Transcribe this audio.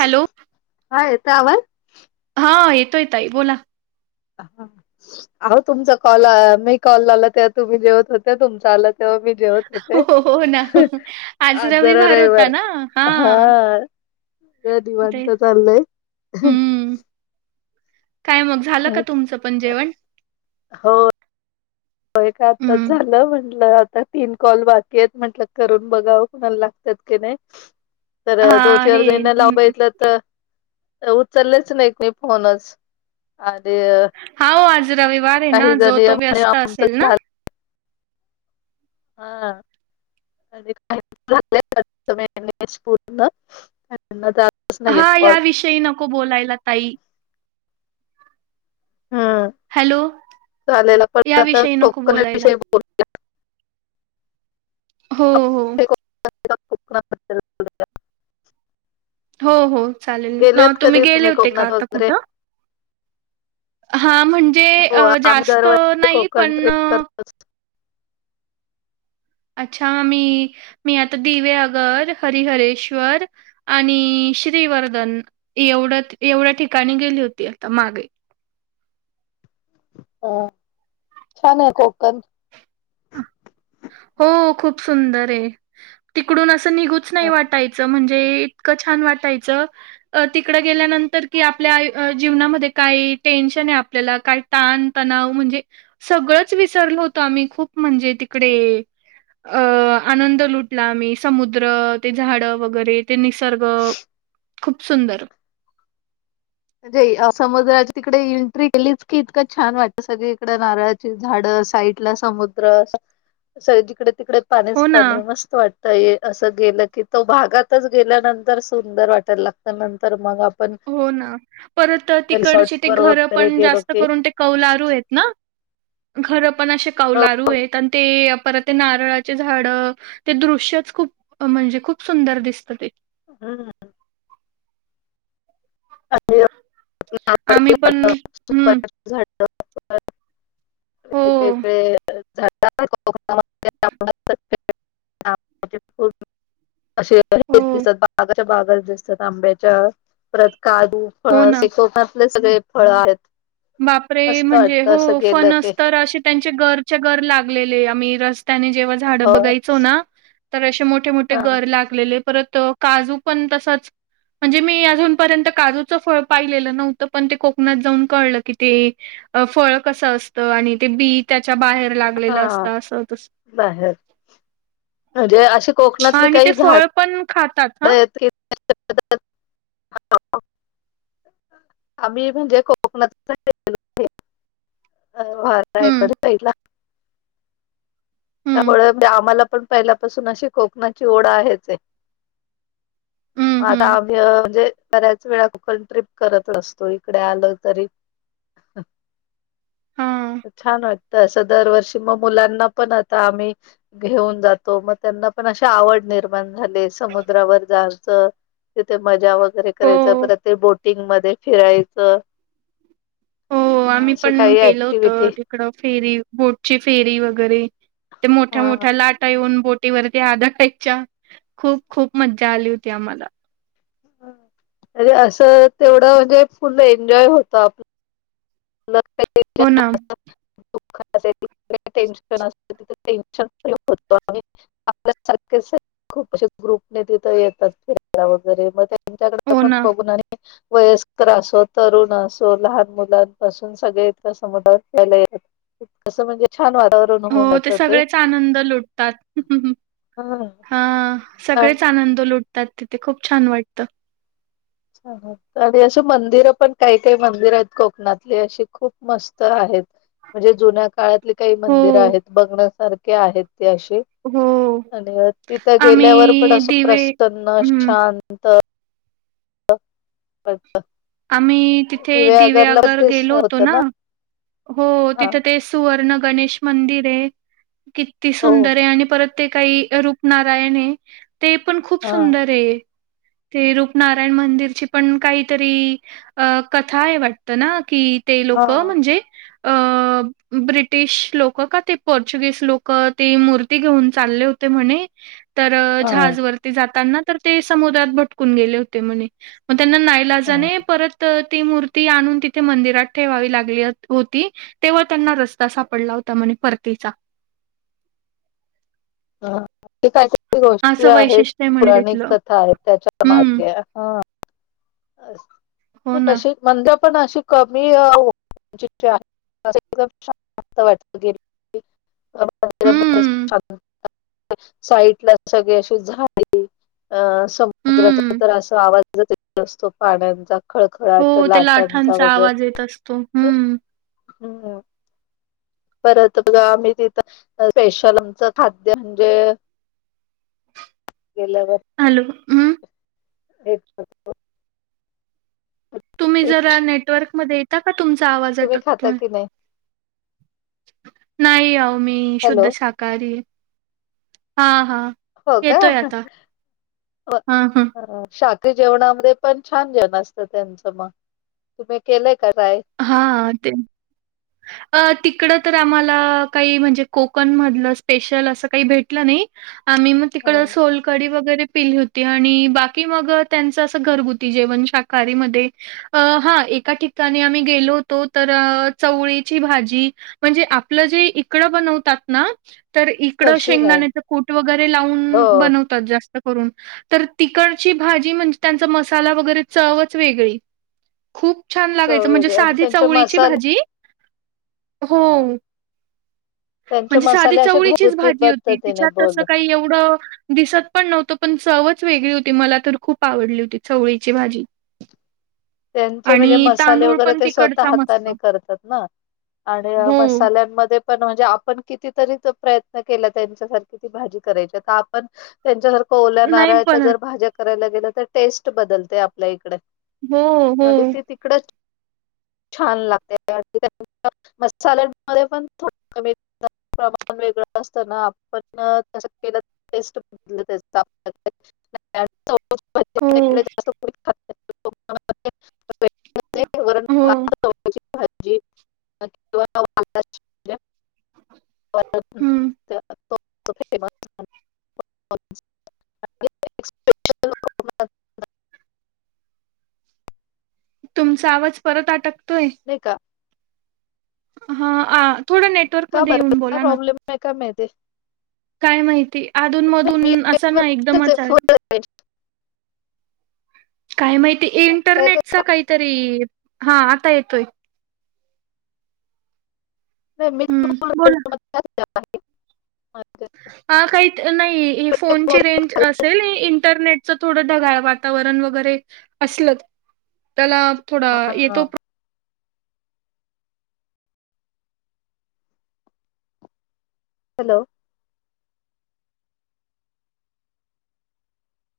Hello. हा येतो आवाज? हा येतोय ताई बोला? [inaudible] अहो तुमचा कॉल अ मी कॉल लावला तेव्हा तुम्ही जेवत होत्या, तुमचा आला तेव्हा मी जेवत हो, होते, हो, हो ना. आज जरा रविवार होता रईवार ना. हा! हां, जरा ते दिवांत चाललंय. हं. काय मग झालं का तुमच पण जेवण? हो हे काय आताच हं. झालं म्हटलं आता तीन कॉल बाकी आहेत म्हटलं, करून बघावं कुणाला लागतात की नाही. तर हां, दोनचार हे जनींना लावून हं. बघितलं तर तं उचललेच नाही कुणी फोनच आणि हाओ आज रविवार हे ना, काही जो जणी तो व्यस्त आमचं असेल ना. झालं [unintelligible] जातच नाहीयेत हा कॉल या विषयी नको बोलायला ताई. हम्म हॅलो चालेल पण या आता विषयी नको कोकणा बोलायला. विषयी बोल हो हो! [unintelligible] हो हो चालेल अ गेलेत तुम्ही कधी गेले होते का कोकणात आता वगैरे कुठं? हा म्हणजे हो अ जास्त नाही पण. अस. अच्छा मी मी आता दिवे आगर, हरिहरेश्वर, आणि श्रीवर्धन एवढ्या एवढ्या ठिकाणी गेली होती. आता मागे. ह. छान आहे कोकण. हो. खूप सुंदर आहे. तिकडून असं निघूच नाही म्हणजे वाटायचं म्हणजे, ते इतकं छान वाटायचं. अ तिकडं गेल्यानंतर की आपल्या आ जीवनामध्ये काही टेन्शन आहे आपल्याला काय, ताण तणाव म्हणजे सगळंच विसरल होत. आम्ही खूप म्हणजे तिकडे, अ आनंद लुटला आम्ही समुद्र, ते झाड वगैरे, ते निसर्ग, खूप सुंदर. म्हणजे समुद्रावर तिकडे एंट्री केलीच की इतकं छान वाटत. सगळी तिकडे नारळाची झाड, साईडला समुद्र, जिकडे तिकडे पाणीच हो ना. पाणी मस्त वाटत. तर ये असं गेलं की, तो भागातच गेल्यानंतर सुंदर वाटायला लागत. नंतर मग आपण, हो ना. परत रिसॉर्ट तिकडचे ते वर घरं वगैरे पण गेलो जास्त की करून ते कौलारू आहेत ना. घर पण असे कौलारू आहेत आणि ते परत ते नारळाचे झाड, ते दृश्यच खूप म्हणजे, खूप सुंदर दिसत ते. हम. हाय. आम्ही पण, हम्म. सुपारीची झाडं परत हो, वेगवेगळे हो. असे हेच हो, दिसात आसत. बागात दिसतात. आंब्याच्या परत कादु, हो फणस, ना. हे कोकणातले सगळे फळ आहेत. बापरे, मस्त म्हणजे वाटतं हो असं गेलं की फणस तर असे त्यांचे गरच्या गर लागलेले. आम्ही रस्त्याने जेव्हा झाड हो बघायचो ना. तर अशे मोठ मोठे मोठे हा गर लागलेले. परत काजू पण तसाच म्हणजे मी अजूनपर्यंत काजूचं फळ पाहिलेलं नव्हतं. पण ते कोकणात जाऊन कळलं. कि ते फळ कस असत. आणि ते बी त्याच्या बाहेर, लागलेलं हा असत असं तस बाहेर म्हणजे अशी हा कोकणातली आणि ते फळ पण खातात हा. हो हो. आम्ही म्हणजे कोकणातन गेलो नाही. तर वार ता हं, इकडं साइडला. हं, त्यामुळे आम्हाला पण पहिल्यापासून अशी कोकणाची ओढ आहेच आहे. हं, मग आता हं. आम्ही म्हणजे, बऱ्याच वेळा कोकण ट्रिप करत असतोय. इकडे आलोय तरी, हां. छान वाटतं असं. दरवर्षी मग मुलांना पण आता आम्ही, घेऊन जातो. मग त्यांना पण अशी आवड निर्माण झाले समुद्रावर जायचं. तिथे मजा वगैरे करायचं. हो, परत ते बोटिंग मध्ये फिरायचं. मग अशी काही अँक्टिव्हिटी. इकडं फेरी, बोटची फेरी वगैरे ते मोठ्या हा. मोठ्या लाटा येऊन बोट बोटीवरती आदळायच्या खूप खूप मज्जा आली होती आम्हाला. अरे असं तेवढं म्हणजे फुल एन्जॉय होतं आपलं. हो ना, [unintelligible] टेन्शन असते. तिथ टेन्शन फ्री होत आणि आपल्या सारख सगळं खूप अशे ग्रुपने तिथ येतात फिरायला वगैरे मग त्यांच्याकडे हो पण ना. बघून आणि वयस्कर असो तरुण असो लहान मुलांन पासून सगळे इथे समुद्रावर खेळायला येतात. अस म्हणजे छान वातावरण होऊन हो जात ते सगळेच हा सगळेच आणि आनंद लुटतात तिथे खूप छान वाटत च ह आणि अशी मंदिर पण काही काही मंदिर आहेत कोकणात अशी खूप मस्त आहेत. म्हणजे जुन्या काळातली काही हो, मंदिर आहेत बघण्यासारखे आहेत ति अशी हो. आणि तिथ गेल्यावर पण आम्ही अस दिवे प्रसन्न हं. शांत आम्ही तिथे दिव्यागरला पण दिव्यागर ते गेलो होतो होत ना हो हा तिथ ते सुवर्ण गणेश मंदिर ये किती हो सुंदर ये आणि परत ते काही रूपनारायण आहे ते पण खूप हा सुंदर ये ते रूपनारायण मंदिरची पण काहीतरी अ कथा आहे वाटत ना की ते हा लोक म्हणजे अ अ ब्रिटिश लोक का ते पोर्चुगीस लोक ती मूर्ती घेऊन चालले होते म्हणे तर हा जहाज वरती जाताना तर ते समुद्रात भटकून गेले होते म्हणे मग त्यांना हा नाईलाजाने परत ती मूर्ती आणून तिथे मंदिरात ठेवावी लागली होती तेव्हा त्यांना रस्ता सापडला होता म्हने परतीचा हा ते काय काही तरी गोष्टी असं आहेत वैशिष्ट्य आहे म्हणे पौराणिक तिथलं. कथा आहेत त्याच्या हम्म. मागे हो ति ना. कशी मंद पण अशी कमीये हो ान [unintelligible] वाटत गे आ हम्म. व [unintelligible] साइटला सगळी अशी झाडी अ समुद्राचा हम्म. तर असा आवाज येत असतो पाण्यांचा हो त्या लाटांचा आवाज येत असतो हम्म हम परत बघा आम्ही तिथ स्पेशल आमच खाद्य म्हणजे? गेल्यावर हॅलो हम्म एक [unintelligible] तुम्ही जरा नेटवर्कमध्ये येता का तुमचा आवाज तुम्ही खाता अटकतोय. की नाही? नाही अहो मी हॅलो. शुद्ध शाकाहारी ये हा हा हो का हां, हां. शॉथ जेवणामध्ये पण छान जेवण असत त्यांच मग तुम्ही केलय का काय? हा ते अ तिकड तर आम्हाला काही म्हणजे कोकण मधल स्पेशल अस काही भेटल नाही. आम्ही मग तिकड हां. सोलकढी वगैरे पिली होती. आणि बाकी मग त्यांच अस घरगुती जेवण शाकाहारीमध्ये अ हा एका ठिकाणी आम्ही गेलो होतो तर चवळीची भाजी म्हणजे आपल जे इकड बनवतात ना तर इकड तशी नाही. शेंगदाण्याच कूट वगैरे लावून हो. बनव तात जास्त करून तर तिकडची भाजी म्हणजे त्यांचा मसाला वगैरे चवच वेगळी खूप छान लागायच चव म्हणजे वेगळी आणि साधी त्यांचे चवळीची मसाले भाजी हो हां. त्यांचे म्हणजे साधी मसाले असे चवळीचीच घरगुती भाजी होती पद्धतीने तिच्यात अस बनवतात. काही एवढं दिसत पण नव्हतं पण चवच वेगळी होती मला तर खूप आवडली होती चवळीची भाजी. त्यांचे म्हणजे आणि मसाले तांदूळ वगैरे पण ते स्वतः तिकडचा मस्त हाताने करतात ना आणि हो मसा त्यान मध्ये पण म्हणजे आपण किती तरी प्रयत्न केला त्यांच्या सारखी ती भाजी करायची आता आपण त्यांच्यासारखं ओल्या नाही नारळाच्या बनत. जर भाज्या करायला गेल्या तर टेस्ट बदलते आपल्या इकडे. हो हो मग ते तिकडंच छान लागते [unintelligible] मसाल्यान मध्ये पण थोड कमी प्रमाण वेगळं असता ना आपण त्यायात केलं टेस्ट बदलत हो [unintelligible] वेगळं होतंय वरन हो भात भाजी किंवा [unintelligible] हम्म [unintelligible] स्पेशल तुमचा आवाज परत अटकतोय. नाही का? हा अ का बर का प्रॉब्लम हाय काय माहिती. काय माहिती अधून मी मधून असं ना एकदमच आहे. फुल रेंज काय माहिती आता येते इंटरनेटचा काही तरी हा आता येतोय. [unintelligible] हम्म बोला. [unintelligible] ह काही नाही हे फोनची मोदक रेंज खाल्ले. असेल इंटरनेटचं थोडं ढगाळ वाट वातावरण वगैरे असल त्याला थोडा हा. येतो प्रो हॅलो.